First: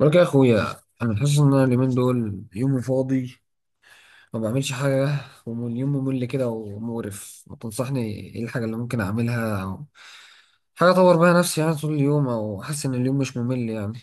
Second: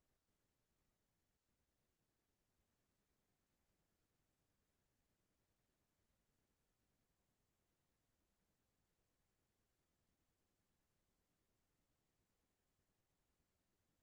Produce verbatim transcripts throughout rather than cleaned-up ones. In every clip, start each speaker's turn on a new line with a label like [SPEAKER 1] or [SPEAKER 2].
[SPEAKER 1] بقولك يا اخويا، انا حاسس ان انا اليومين دول يومي فاضي، ما بعملش حاجه. واليوم ممل كده ومقرف، ما تنصحني ايه الحاجه اللي ممكن اعملها او حاجه اطور بيها نفسي يعني طول اليوم، او احس ان اليوم مش ممل يعني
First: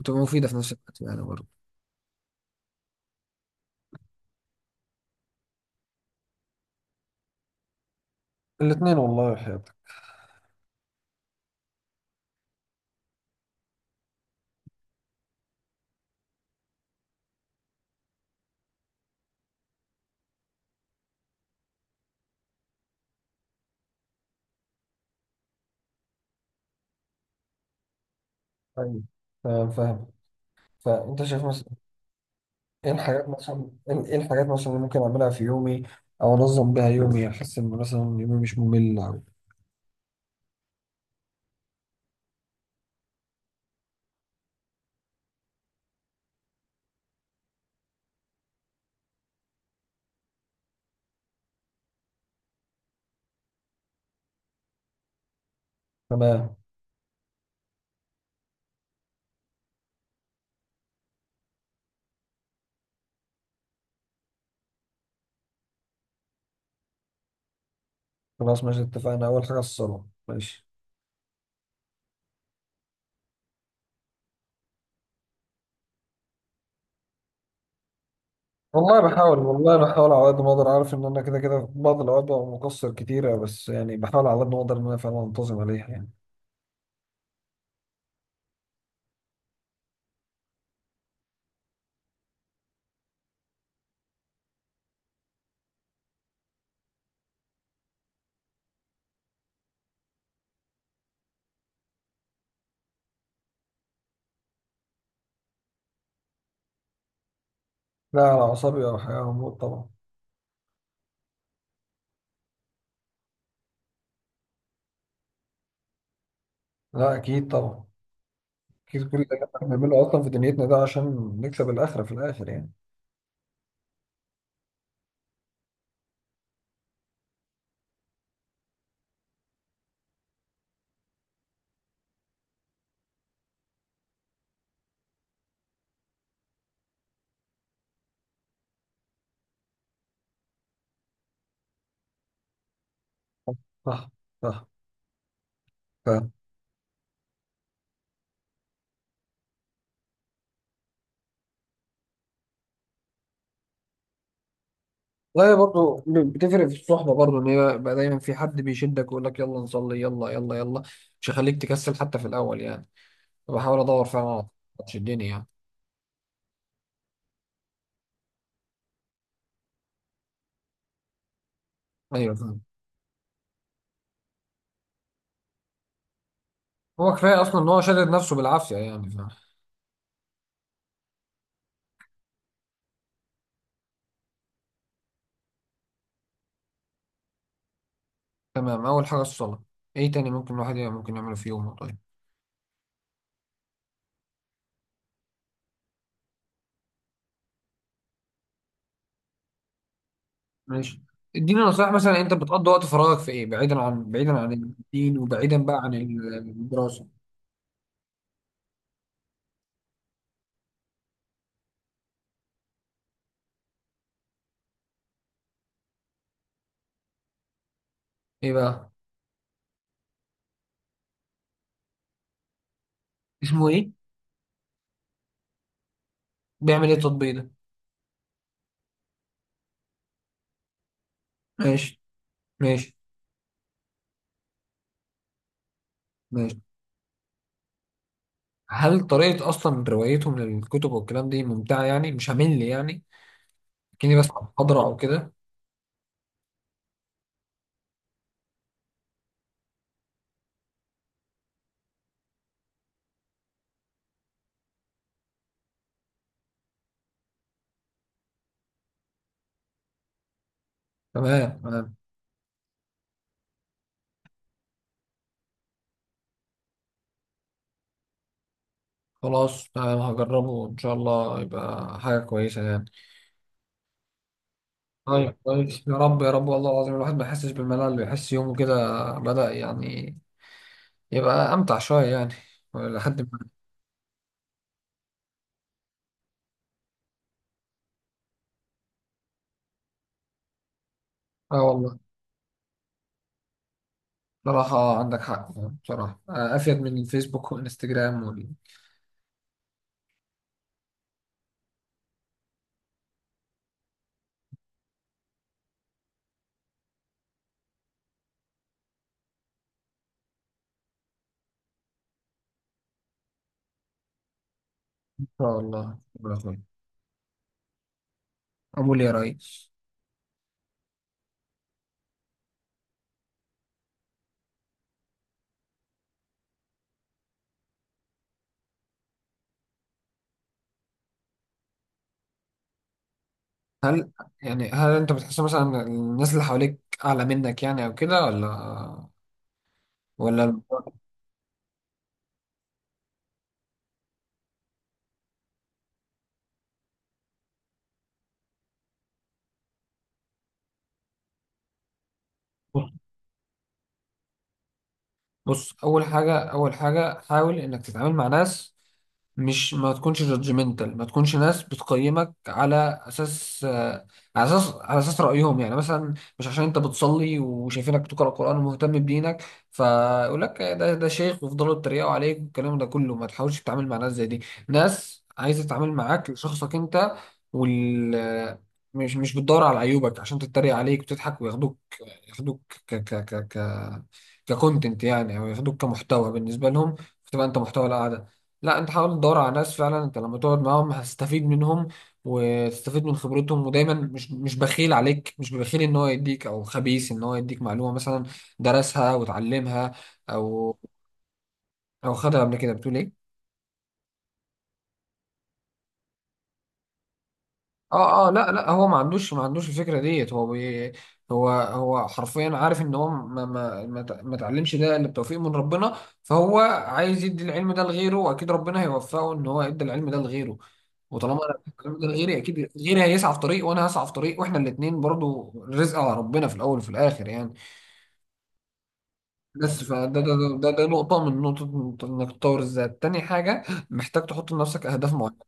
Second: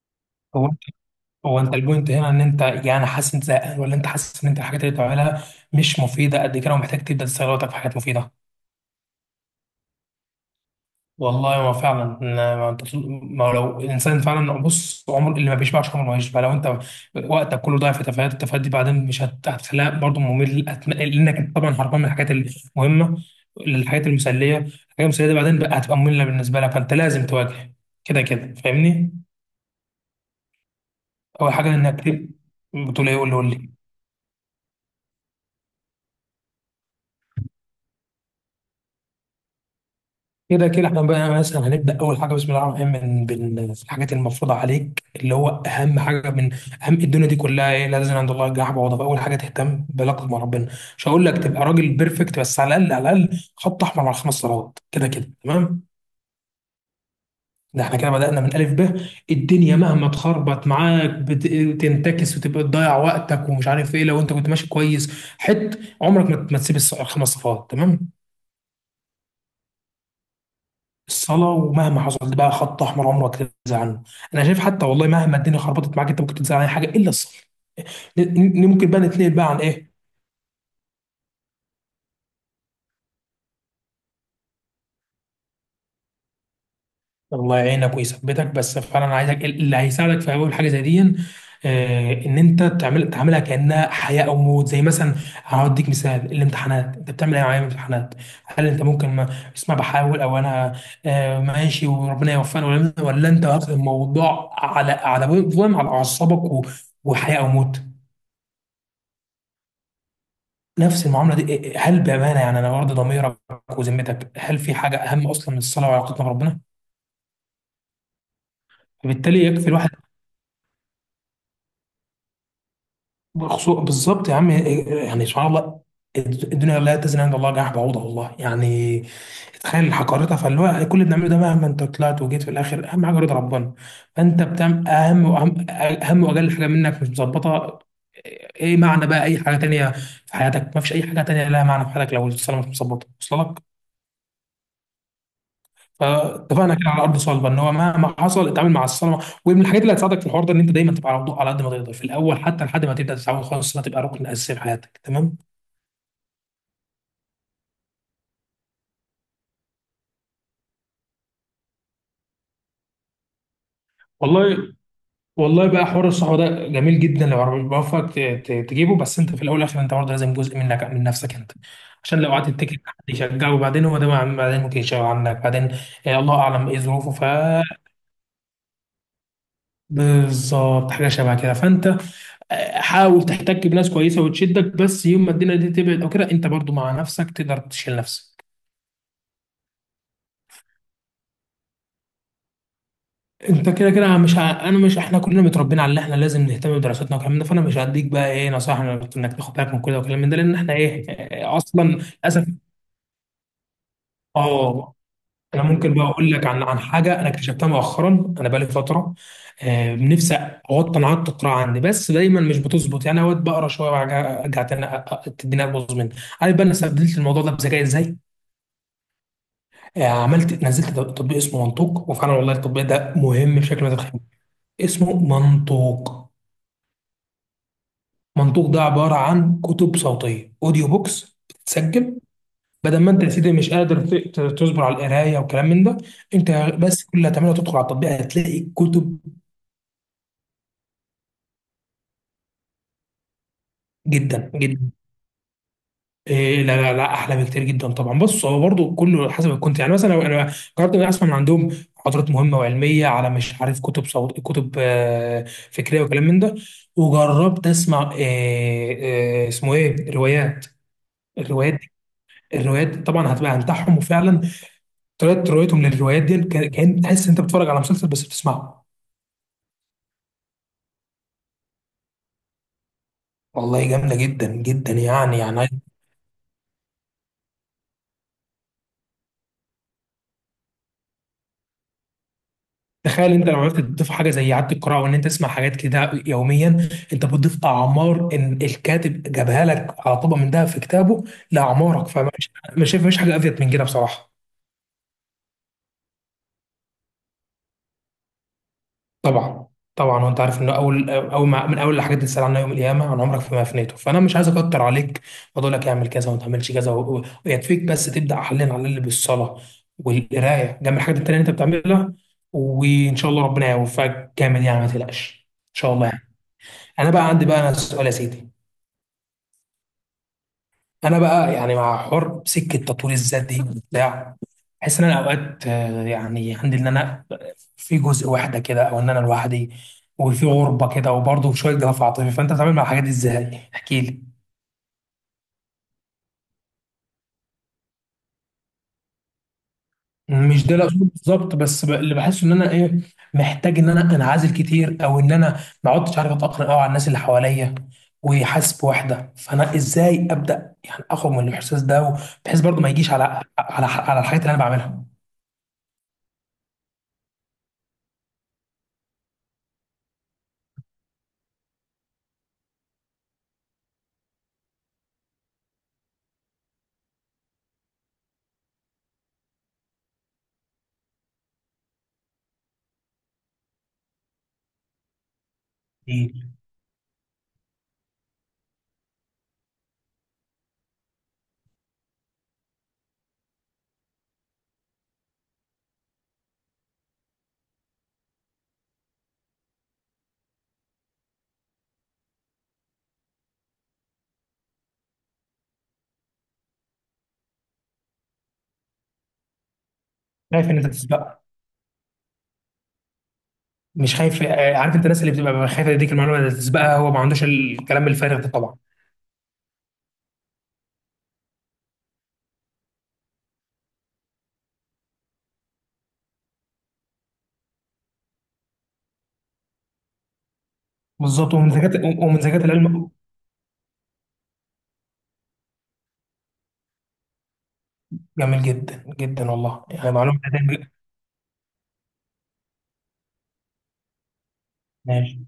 [SPEAKER 1] وتبقى مفيده في
[SPEAKER 2] هو
[SPEAKER 1] نفس
[SPEAKER 2] انت
[SPEAKER 1] الوقت يعني
[SPEAKER 2] هو
[SPEAKER 1] برضه.
[SPEAKER 2] انت البوينت هنا ان انت يعني حاسس انت زهقان، ولا انت حاسس ان انت الحاجات اللي بتعملها مش مفيده قد كده ومحتاج تبدا تستغل وقتك في حاجات مفيده.
[SPEAKER 1] الاثنين والله يا حياتك.
[SPEAKER 2] والله ما فعلا. ما انت طول- ما لو الانسان فعلا بص، عمر اللي ما بيشبعش عمره ما يشبع. لو انت وقتك كله ضايع في تفاهات، التفاهات دي بعدين مش هت- هتخليها برضه ممل، هت- لانك انت طبعا هربان من الحاجات المهمه للحاجات المسليه، الحاجات المسليه دي بعدين بقى هتبقى ممله بالنسبه لك، فانت لازم تواجه كده كده،
[SPEAKER 1] ايوه،
[SPEAKER 2] فاهمني؟
[SPEAKER 1] تمام، فاهم. فانت شايف
[SPEAKER 2] اول حاجه
[SPEAKER 1] مثلا.
[SPEAKER 2] انك تب-
[SPEAKER 1] ايه
[SPEAKER 2] بتقول ايه؟
[SPEAKER 1] الحاجات
[SPEAKER 2] قول لي قول
[SPEAKER 1] مثلا
[SPEAKER 2] لي.
[SPEAKER 1] ايه إيه الحاجات مثلا اللي ممكن اعملها في يومي، او انظم بيها يومي احس ان مثلا يومي مش ممل أوي.
[SPEAKER 2] كده كده احنا بقى مثلا هنبدا اول حاجه، بسم الله الرحمن الرحيم، من بالحاجات المفروضه عليك، اللي هو اهم حاجه من اهم الدنيا دي كلها ايه، لازم عند الله الجناح بعوضه. فاول حاجه تهتم بعلاقتك مع ربنا. مش هقول لك تبقى راجل بيرفكت، بس على الاقل على الاقل خط احمر على الخمس صلوات، كده كده تمام.
[SPEAKER 1] تمام.
[SPEAKER 2] ده احنا كده بدانا من الف ب. الدنيا مهما تخربط معاك، بت- بتنتكس وتبقى تضيع وقتك ومش عارف ايه، لو انت كنت ماشي كويس حت عمرك ما ما تسيب الص- الخمس صفات، تمام.
[SPEAKER 1] خلاص ماشي، اتفقنا، اول حاجه الصلاه، ماشي.
[SPEAKER 2] الصلاة ومهما حصل بقى خط أحمر عمرك تنزع عنه. أنا شايف حتى والله مهما الدنيا خربطت معاك، أنت ممكن تنزع عن أي حاجة إلا الصلاة. ن- ن- ممكن بقى
[SPEAKER 1] والله
[SPEAKER 2] نتنقل
[SPEAKER 1] بحاول،
[SPEAKER 2] بقى عن
[SPEAKER 1] والله
[SPEAKER 2] إيه.
[SPEAKER 1] بحاول على قد ما اقدر، عارف ان انا كده كده في بعض الاوقات ببقى مقصر كتيره، بس يعني بحاول على قد ما اقدر ان انا فعلا انتظم عليها يعني.
[SPEAKER 2] الله يعينك ويثبتك، بس فعلا أنا عايزك اللي هيساعدك في أول حاجة زي دي، آه، إن أنت تعمل تعملها كأنها حياة أو موت. زي مثلا هديك مثال الامتحانات، أنت بتعمل إيه معايا في الامتحانات؟ هل أنت ممكن ما اسمع بحاول أو أنا آه، ماشي وربنا يوفقني، ولا ولا أنت واخد الموضوع على على فاهم، على أعصابك و- وحياة أو موت.
[SPEAKER 1] لا، على اعصابي او حاجه هموت طبعا.
[SPEAKER 2] نفس المعامله دي. إيه- إيه، هل بامانه، يعني انا برضه ضميرك وذمتك، هل في حاجه اهم اصلا من الصلاه وعلاقتنا بربنا؟
[SPEAKER 1] لا، اكيد طبعا، اكيد كل اللي
[SPEAKER 2] فبالتالي
[SPEAKER 1] احنا
[SPEAKER 2] يكفي الواحد
[SPEAKER 1] بنعمله اصلا في دنيتنا ده عشان نكسب الاخره في الاخر يعني.
[SPEAKER 2] بخصوص بالظبط يا عم. إيه- إيه، يعني سبحان الله، الد- الدنيا لا تزن عند الله جناح بعوضه، والله يعني تخيل حقارتها. فاللي هو كل اللي بنعمله ده مهما انت طلعت وجيت في الاخر، اهم حاجه رضا ربنا. فانت بتعمل اهم واهم اهم واجل حاجه منك مش مظبطه، ايه معنى بقى اي حاجه تانيه في حياتك؟ ما فيش اي حاجه تانيه لها معنى في حياتك لو الصلاه مش مظبطه، وصل لك؟
[SPEAKER 1] صح، صح، فاهم.
[SPEAKER 2] فاتفقنا كده على ارض صلبه ان هو مهما حصل اتعامل مع الصنعه. ومن الحاجات اللي هتساعدك في الحوار ده ان انت دايما تبقى على وضوء، على قد ما تقدر في الاول، حتى لحد ما تبدا تتعود خالص انها تبقى ركن اساسي في حياتك، تمام.
[SPEAKER 1] والله برضه بتفرق في الصحبه برضه، ان هي بقى دايما في حد بيشدك ويقول لك يلا نصلي يلا يلا يلا، مش هيخليك تكسل حتى في الاول يعني. فبحاول ادور فعلا على
[SPEAKER 2] والله.
[SPEAKER 1] حد تشدني يعني.
[SPEAKER 2] والله بقى حوار الصحبه ده جميل جدا لو ربنا بيوفقك ت- ت- تجيبه، بس انت في الاول والاخر انت برضه لازم جزء منك من نفسك انت، عشان لو
[SPEAKER 1] ايوه،
[SPEAKER 2] قعدت
[SPEAKER 1] فاهم.
[SPEAKER 2] تتكل على حد يشجعه وبعدين هو ده بعدين ممكن يشجع عنك بعدين. آه، الله اعلم ايه ظروفه.
[SPEAKER 1] هو
[SPEAKER 2] ف
[SPEAKER 1] كفايه اصلا ان هو شادد نفسه بالعافيه يعني.
[SPEAKER 2] بالظبط حاجه شبه كده. فانت آه، حاول تحتك بناس كويسه وتشدك، بس يوم ما الدنيا دي تبعد او كده، انت برضو مع نفسك تقدر تشيل نفسك.
[SPEAKER 1] تمام، اول حاجه الصلاه. ايه تاني ممكن الواحد يع- ممكن يعمله في يومه؟ طيب.
[SPEAKER 2] انت كده كده مش ع- انا مش، احنا كلنا متربيين على ان احنا لازم نهتم بدراستنا والكلام ده، فانا مش هديك بقى ايه نصائح انك تاخد بالك من كده والكلام من ده، لان احنا
[SPEAKER 1] ماشي.
[SPEAKER 2] ايه آه،
[SPEAKER 1] اديني
[SPEAKER 2] اصلا
[SPEAKER 1] نصائح مثلا، انت
[SPEAKER 2] للاسف.
[SPEAKER 1] بتقضي وقت فراغك في ايه بعيدا عن بعيدا عن
[SPEAKER 2] اه
[SPEAKER 1] الدين، وبعيدا
[SPEAKER 2] انا
[SPEAKER 1] بقى عن
[SPEAKER 2] ممكن بقى اقول
[SPEAKER 1] ال-
[SPEAKER 2] لك عن عن
[SPEAKER 1] الدراسه؟
[SPEAKER 2] حاجه انا اكتشفتها مؤخرا. انا بقالي فتره، آه، نفسي اوطي عادة القراءه عندي، بس دايما مش بتظبط. يعني اوقات بقرا شويه وارجع أرجع تاني أ- أ- تديني ابوظ مني. عارف بقى انا استبدلت الموضوع ده بذكاء ازاي؟
[SPEAKER 1] ايه بقى؟
[SPEAKER 2] آه، عملت نزلت تط- تطبيق اسمه منطوق، وفعلا والله التطبيق ده مهم
[SPEAKER 1] اسمه
[SPEAKER 2] بشكل
[SPEAKER 1] ايه؟
[SPEAKER 2] ما تتخيل. اسمه منطوق.
[SPEAKER 1] بيعمل ايه التطبيق ده؟
[SPEAKER 2] منطوق ده عباره عن كتب صوتيه، اوديو بوكس
[SPEAKER 1] ماشي،
[SPEAKER 2] بتتسجل.
[SPEAKER 1] ماشي.
[SPEAKER 2] بدل ما انت يا سيدي مش قادر ت- ت- تصبر على القرايه وكلام من ده. انت
[SPEAKER 1] ماشي.
[SPEAKER 2] بس كل اللي هتعمله تدخل على التطبيق هتلاقي
[SPEAKER 1] هل
[SPEAKER 2] كتب.
[SPEAKER 1] طريقه اصلا روايتهم للكتب والكلام دي ممتعه يعني، مش همل يعني، كني بس
[SPEAKER 2] جدا
[SPEAKER 1] محاضره
[SPEAKER 2] جدا.
[SPEAKER 1] او كده؟
[SPEAKER 2] إيه لا لا لا احلى بكتير جدا طبعا. بص هو برضه كله حسب الكونت، يعني مثلا لو انا جربت اني اسمع من عندهم محاضرات مهمه وعلميه، على مش عارف، كتب صوت، كتب آه، فكريه وكلام من ده. وجربت اسمع آه، آه، اسمه ايه، روايات.
[SPEAKER 1] تمام،
[SPEAKER 2] الروايات دي-
[SPEAKER 1] تمام.
[SPEAKER 2] الروايات طبعا هتبقى هنتاعهم، وفعلا طريقه روايتهم للروايات دي كان كأن تحس انت بتتفرج على مسلسل بس بتسمعه.
[SPEAKER 1] خلاص تمام، هجربه ان شاء الله، يبقى حاجه كويسه يعني.
[SPEAKER 2] والله جامده جدا جدا،
[SPEAKER 1] طيب
[SPEAKER 2] يعني يعني.
[SPEAKER 1] كويس، يا رب يا رب، والله العظيم الواحد ما يحسش بالملل، يحس يومه كده بدأ يعني، يبقى أمتع شوية يعني لحد ما.
[SPEAKER 2] تخيل انت لو عرفت تضيف حاجه زي اعاده القراءه وان انت تسمع حاجات كده يوميا، انت بتضيف اعمار، ان الكاتب جابها لك على طبق من ده في كتابه
[SPEAKER 1] اه والله.
[SPEAKER 2] لاعمارك. فمش مش شايف مفيش حاجه افيد من كده بصراحه.
[SPEAKER 1] بصراحة، آه، عندك حق يعني، بصراحة، آه، أفيد من الفيسبوك والإنستجرام وال.
[SPEAKER 2] طبعا. طبعا وانت عارف انه اول اول ما من اول الحاجات اللي تسال عنها يوم القيامه عن عمرك فيما افنيته. فانا مش عايز اكتر عليك واقول لك اعمل كذا وما تعملش كذا، و- و- ويكفيك بس تبدا حاليا على اللي بالصلاه والقرايه جنب الحاجات التانيه اللي انت بتعملها، وان شاء الله ربنا يوفقك جامد. يعني ما
[SPEAKER 1] إن
[SPEAKER 2] تقلقش
[SPEAKER 1] شاء
[SPEAKER 2] ان شاء
[SPEAKER 1] الله
[SPEAKER 2] الله يعني.
[SPEAKER 1] ربنا يخليك.
[SPEAKER 2] انا بقى عندي بقى انا سؤال يا سيدي.
[SPEAKER 1] أقول يا ريس.
[SPEAKER 2] انا بقى يعني مع حر سكه تطوير الذات دي بتاع، بحس ان انا اوقات آه، يعني عندي ان انا في جزء وحده كده، او ان انا لوحدي وفي غربه كده، وبرضه شويه جفاف عاطفي. فانت بتتعامل مع الحاجات دي ازاي؟ احكي
[SPEAKER 1] هل
[SPEAKER 2] لي.
[SPEAKER 1] يعني هل أنت بتحس مثلا إن الناس اللي حواليك أعلى منك يعني أو كده؟ ولا ولا.
[SPEAKER 2] مش ده الاصول بالظبط، بس ب- اللي بحسه ان انا ايه، محتاج ان انا انعزل كتير، او ان انا ما عدتش عارف اتاقلم قوي على الناس اللي حواليا، وحاسس بوحده. فانا ازاي ابدا يعني اخرج من الاحساس ده، بحيث برضه ما يجيش على على على الحاجات اللي انا بعملها
[SPEAKER 1] بص، اول حاجه اول حاجه حاول انك تتعامل مع ناس، مش، ما تكونش جادجمنتال، ما تكونش ناس بتقيمك على اساس آه، على اساس على اساس رايهم يعني مثلا. مش عشان انت بتصلي وشايفينك بتقرا قران ومهتم بدينك، فيقول لك ده ده شيخ، ويفضلوا يتريقوا عليك والكلام ده كله، ما تحاولش تتعامل مع ناس زي دي. ناس عايزه تتعامل معاك
[SPEAKER 2] كتير.
[SPEAKER 1] لشخصك انت. وال مش مش بتدور على عيوبك عشان تتريق عليك وتضحك وياخدوك، ياخدوك ك ك ك ك ككونتنت يعني، او ياخدوك كمحتوى بالنسبه لهم، فتبقى انت محتوى القعده. لا، انت حاول تدور على ناس فعلا انت لما تقعد معاهم هتستفيد منهم، وتستفيد من خبرتهم، ودايما مش مش بخيل عليك، مش بخيل ان هو يديك، او خبيث ان هو يديك معلومه مثلا درسها وتعلمها،
[SPEAKER 2] خايف ان
[SPEAKER 1] او
[SPEAKER 2] انت تسبقها؟
[SPEAKER 1] او خدها قبل كده، بتقول ايه؟
[SPEAKER 2] مش خايف، آه، عارف انت الناس اللي بتبقى خايفه تديك المعلومه اللي تسبقها، هو ما عندوش الكلام
[SPEAKER 1] اه اه،
[SPEAKER 2] الفارغ ده
[SPEAKER 1] لا لا،
[SPEAKER 2] طبعا.
[SPEAKER 1] هو ما عندوش ما عندوش الفكره ديت، هو بي هو هو حرفيا عارف ان هو ما ما ما ت- ما اتعلمش ده الا بتوفيق من ربنا. فهو عايز يدي العلم ده لغيره، واكيد ربنا هيوفقه ان هو يدي العلم ده لغيره. وطالما انا
[SPEAKER 2] بالظبط. ومن
[SPEAKER 1] اديت العلم ده
[SPEAKER 2] ذكاء
[SPEAKER 1] لغيري،
[SPEAKER 2] ومن ذكاء
[SPEAKER 1] اكيد غيري
[SPEAKER 2] العلم.
[SPEAKER 1] هيسعى في طريق وانا هسعى في طريق، واحنا الاثنين برضو رزق على ربنا في الاول وفي الاخر يعني.
[SPEAKER 2] جميل جدا جدا
[SPEAKER 1] بس
[SPEAKER 2] والله.
[SPEAKER 1] فده
[SPEAKER 2] يعني
[SPEAKER 1] ده
[SPEAKER 2] معلومه
[SPEAKER 1] ده ده, ده
[SPEAKER 2] هتعمل-
[SPEAKER 1] نقطه من نقطه انك تطور الذات. تاني حاجه محتاج تحط لنفسك اهداف معينه،
[SPEAKER 2] ماشي.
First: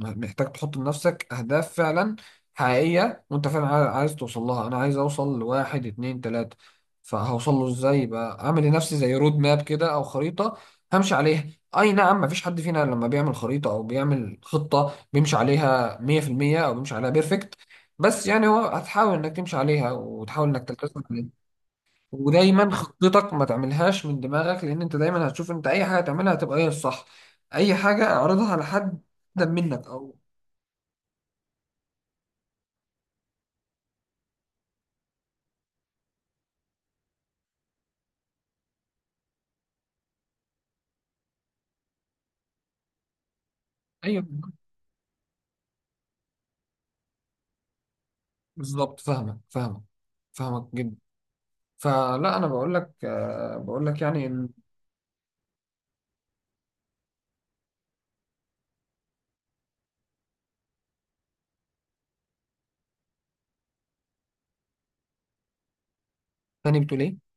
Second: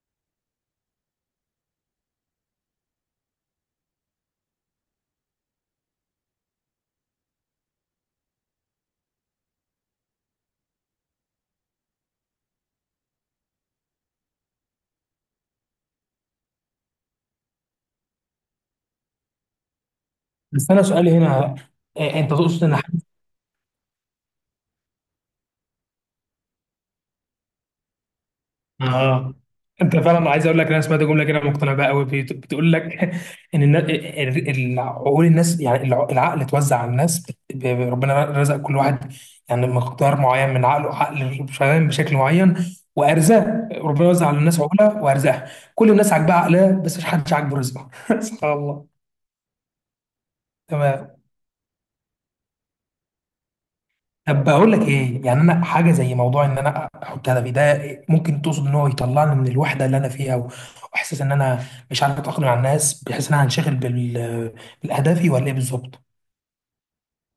[SPEAKER 1] محتاج تحط لنفسك أهداف فعلا حقيقية، وأنت فعلا عاي- عايز توصل لها. أنا عايز أوصل لواحد اتنين تلاتة، فهوصل له إزاي؟ بقى أعمل لنفسي زي رود ماب كده أو خريطة همشي عليها. أي نعم، مفيش حد فينا لما بيعمل خريطة أو بيعمل خطة بيمشي عليها مية في المية أو بيمشي عليها بيرفكت، بس يعني هو هتحاول إنك تمشي عليها وتحاول إنك
[SPEAKER 2] بس انا
[SPEAKER 1] تلتزم
[SPEAKER 2] سؤالي
[SPEAKER 1] عليها.
[SPEAKER 2] هنا، آه، انت تقصد
[SPEAKER 1] ودايما
[SPEAKER 2] ان
[SPEAKER 1] خطتك ما تعملهاش من دماغك، لأن أنت دايما هتشوف أنت أي حاجة تعملها هتبقى هي الصح، أي حاجة اعرضها على حد
[SPEAKER 2] اه
[SPEAKER 1] أقدم منك.
[SPEAKER 2] انت فعلا، عايز اقول لك انا سمعت جمله كده مقتنع بها قوي، بت- بتقول لك ان النا- ال- ال- عقول الناس، يعني الع- العقل اتوزع على الناس، بت- ب- ب- ربنا رزق كل واحد يعني مقدار معين من عقله، عقل شغال بشكل معين. وارزاق ربنا
[SPEAKER 1] ايوه
[SPEAKER 2] وزع على الناس عقولها وارزاقها، كل الناس عاجبها عقلها، بس مش حدش عاجبه رزقه سبحان الله.
[SPEAKER 1] بالظبط، فاهمك، فاهمك، فاهمك جدا.
[SPEAKER 2] تمام.
[SPEAKER 1] فلا، انا بقول لك آه، بقول لك يعني
[SPEAKER 2] طب
[SPEAKER 1] ان.
[SPEAKER 2] بقول لك ايه، يعني انا حاجه زي موضوع ان انا احط هدفي ده، ممكن تقصد ان هو يطلعني من الوحده اللي انا فيها و- واحساس ان انا مش عارف اتاقلم مع الناس، بحيث ان انا هنشغل بال- بالاهدافي، ولا ايه بالظبط؟
[SPEAKER 1] تاني بتقول ايه؟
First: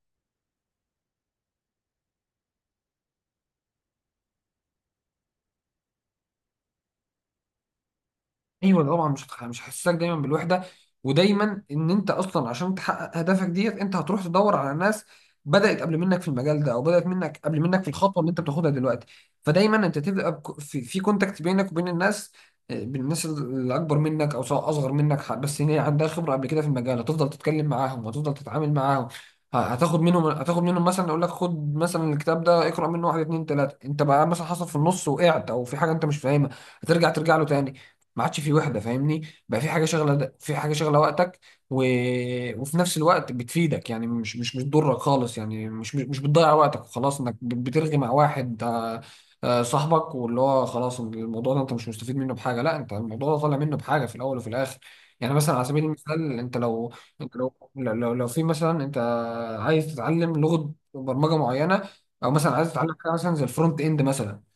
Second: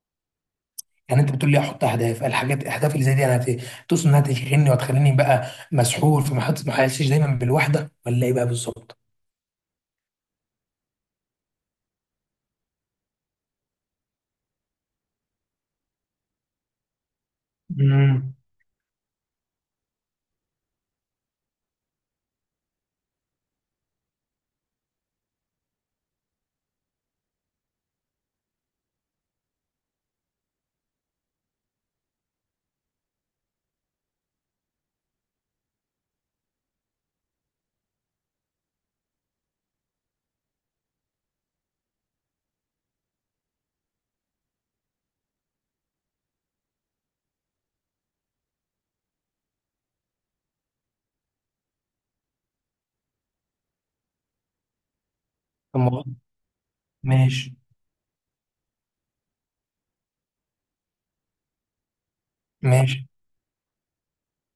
[SPEAKER 2] يعني انت بتقول لي احط اهداف، الحاجات الاهداف اللي زي دي انا هت- تقصد انها تشغلني وتخليني بقى مسحول، فما حدش- ما احسش دايما بالوحده، ولا ايه بقى
[SPEAKER 1] ايوه
[SPEAKER 2] بالظبط؟
[SPEAKER 1] طبعا، مش هتخ- مش هيحسسك دايما بالوحده، ودايما ان انت اصلا عشان تحقق هدفك ديت انت هتروح تدور على ناس بدات قبل منك في المجال ده، او بدات منك قبل منك في الخطوه اللي
[SPEAKER 2] امم.
[SPEAKER 1] انت بتاخدها دلوقتي. فدايما انت تبقى بك- في, في كونتاكت بينك وبين الناس، آه، بين الناس اللي اكبر منك او سواء اصغر منك، ح- بس هي عندها خبره قبل كده في المجال، هتفضل تتكلم معاهم هتفضل تتعامل معاهم. ه- هتاخد منهم هتاخد منهم مثلا اقول لك خد مثلا الكتاب ده اقرا منه واحد اتنين تلاته، انت بقى مثلا حصل في النص وقعت او في حاجه انت مش فاهمها، هترجع ترجع له تاني. ما عادش في وحده، فاهمني، بقى في حاجه شغله في حاجه شغله وقتك. و... وفي نفس الوقت بتفيدك يعني، مش مش مش بتضرك خالص يعني، مش مش بتضيع وقتك وخلاص انك بت- بترغي مع واحد، آه، آه، صاحبك، واللي هو خلاص الموضوع ده انت مش مستفيد منه بحاجه، لا، انت الموضوع ده طالع منه بحاجه في الاول وفي الاخر. يعني مثلا على سبيل
[SPEAKER 2] الموضوع
[SPEAKER 1] المثال انت لو، انت لو
[SPEAKER 2] ماشي.
[SPEAKER 1] لو, لو لو في مثلا انت عايز تتعلم لغه برمجه معينه، او مثلا عايز تتعلم
[SPEAKER 2] ماشي.
[SPEAKER 1] حاجه مثلا زي الفرونت اند مثلا.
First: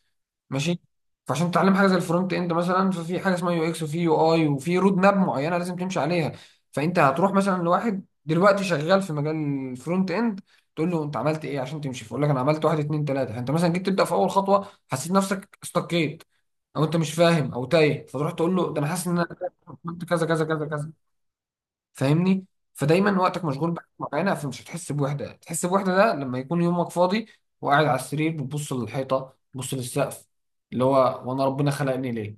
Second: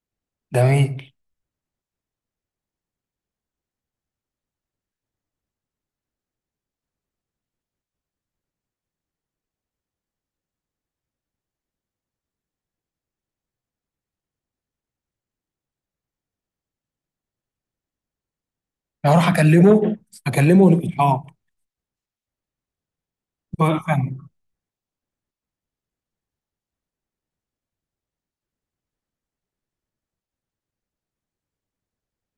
[SPEAKER 1] ماشي.
[SPEAKER 2] جميل.
[SPEAKER 1] فعشان تتعلم حاجه زي الفرونت اند مثلا ففي حاجه اسمها يو اكس وفي يو اي وفي رود ماب معينه لازم تمشي عليها. فانت هتروح مثلا لواحد دلوقتي شغال في مجال الفرونت اند، تقول له انت عملت ايه عشان تمشي، فيقول لك انا عملت واحد اتنين تلاته. فانت مثلا جيت تبدا في اول خطوه حسيت نفسك استقيت، او انت مش فاهم او تايه، فتروح تقول له ده انا حاسس ان انا
[SPEAKER 2] هروح اكلمه.
[SPEAKER 1] عملت كذا كذا
[SPEAKER 2] اكلمه
[SPEAKER 1] كذا كذا،
[SPEAKER 2] ونبقى
[SPEAKER 1] فاهمني. فدايما وقتك مشغول بحاجه
[SPEAKER 2] اصحاب.
[SPEAKER 1] معينه، فمش هتحس بوحده. تحس بوحده ده لما يكون يومك فاضي وقاعد على السرير بتبص للحيطه بتبص للسقف، اللي هو وانا ربنا خلقني ليه؟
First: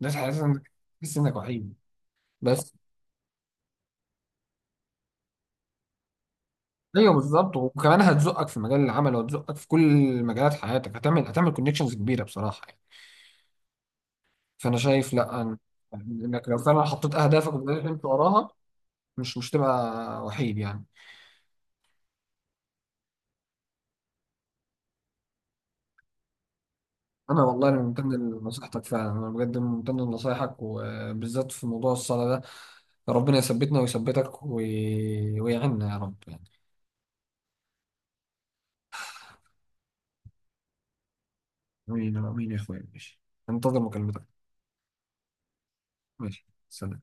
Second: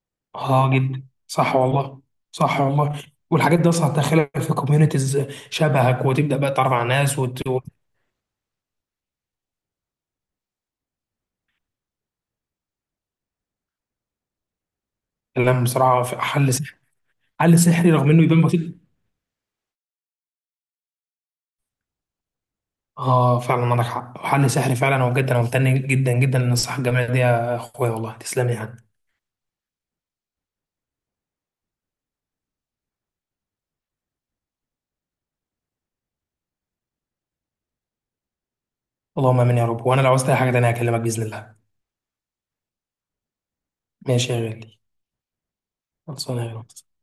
[SPEAKER 1] ده تحس
[SPEAKER 2] اه
[SPEAKER 1] انك
[SPEAKER 2] جدا
[SPEAKER 1] تحس انك
[SPEAKER 2] صح
[SPEAKER 1] وحيد
[SPEAKER 2] والله. صح
[SPEAKER 1] بس.
[SPEAKER 2] والله. والحاجات دي اصلا هتدخلك في كوميونيتيز شبهك، وتبدا بقى تتعرف على
[SPEAKER 1] ايوه
[SPEAKER 2] ناس وت-
[SPEAKER 1] بالظبط، وكمان هتزقك في مجال العمل وهتزقك في كل مجالات حياتك، هتعمل هتعمل كونكشنز كبيره بصراحه يعني. فانا شايف لا، أن-
[SPEAKER 2] وتتكلم بصراحه. في
[SPEAKER 1] انك
[SPEAKER 2] حل
[SPEAKER 1] لو
[SPEAKER 2] سحري،
[SPEAKER 1] فعلا حطيت اهدافك
[SPEAKER 2] حل
[SPEAKER 1] وبدات
[SPEAKER 2] سحري
[SPEAKER 1] تمشي
[SPEAKER 2] رغم انه يبان
[SPEAKER 1] وراها،
[SPEAKER 2] بسيط.
[SPEAKER 1] مش مش تبقى وحيد يعني.
[SPEAKER 2] اه فعلا عندك حق، حل سحري فعلا. وبجد انا ممتن جدا جدا للنصيحه الجميله دي
[SPEAKER 1] انا
[SPEAKER 2] يا
[SPEAKER 1] والله انا
[SPEAKER 2] اخويا،
[SPEAKER 1] ممتن
[SPEAKER 2] والله تسلم لي
[SPEAKER 1] لنصيحتك
[SPEAKER 2] يعني.
[SPEAKER 1] فعلا، انا بجد ممتن لنصايحك، وبالذات في موضوع الصلاه ده، ربنا يثبتنا ويثبتك وي... ويعيننا يا رب يعني.
[SPEAKER 2] اللهم امين يا رب. وانا لو عاوزت اي حاجه تانيه هكلمك باذن الله.
[SPEAKER 1] امين امين يا اخويا، ماشي، انتظر
[SPEAKER 2] ماشي
[SPEAKER 1] مكالمتك.
[SPEAKER 2] يا غالي. خلصانه
[SPEAKER 1] ماشي،
[SPEAKER 2] يا غالي.
[SPEAKER 1] سلام.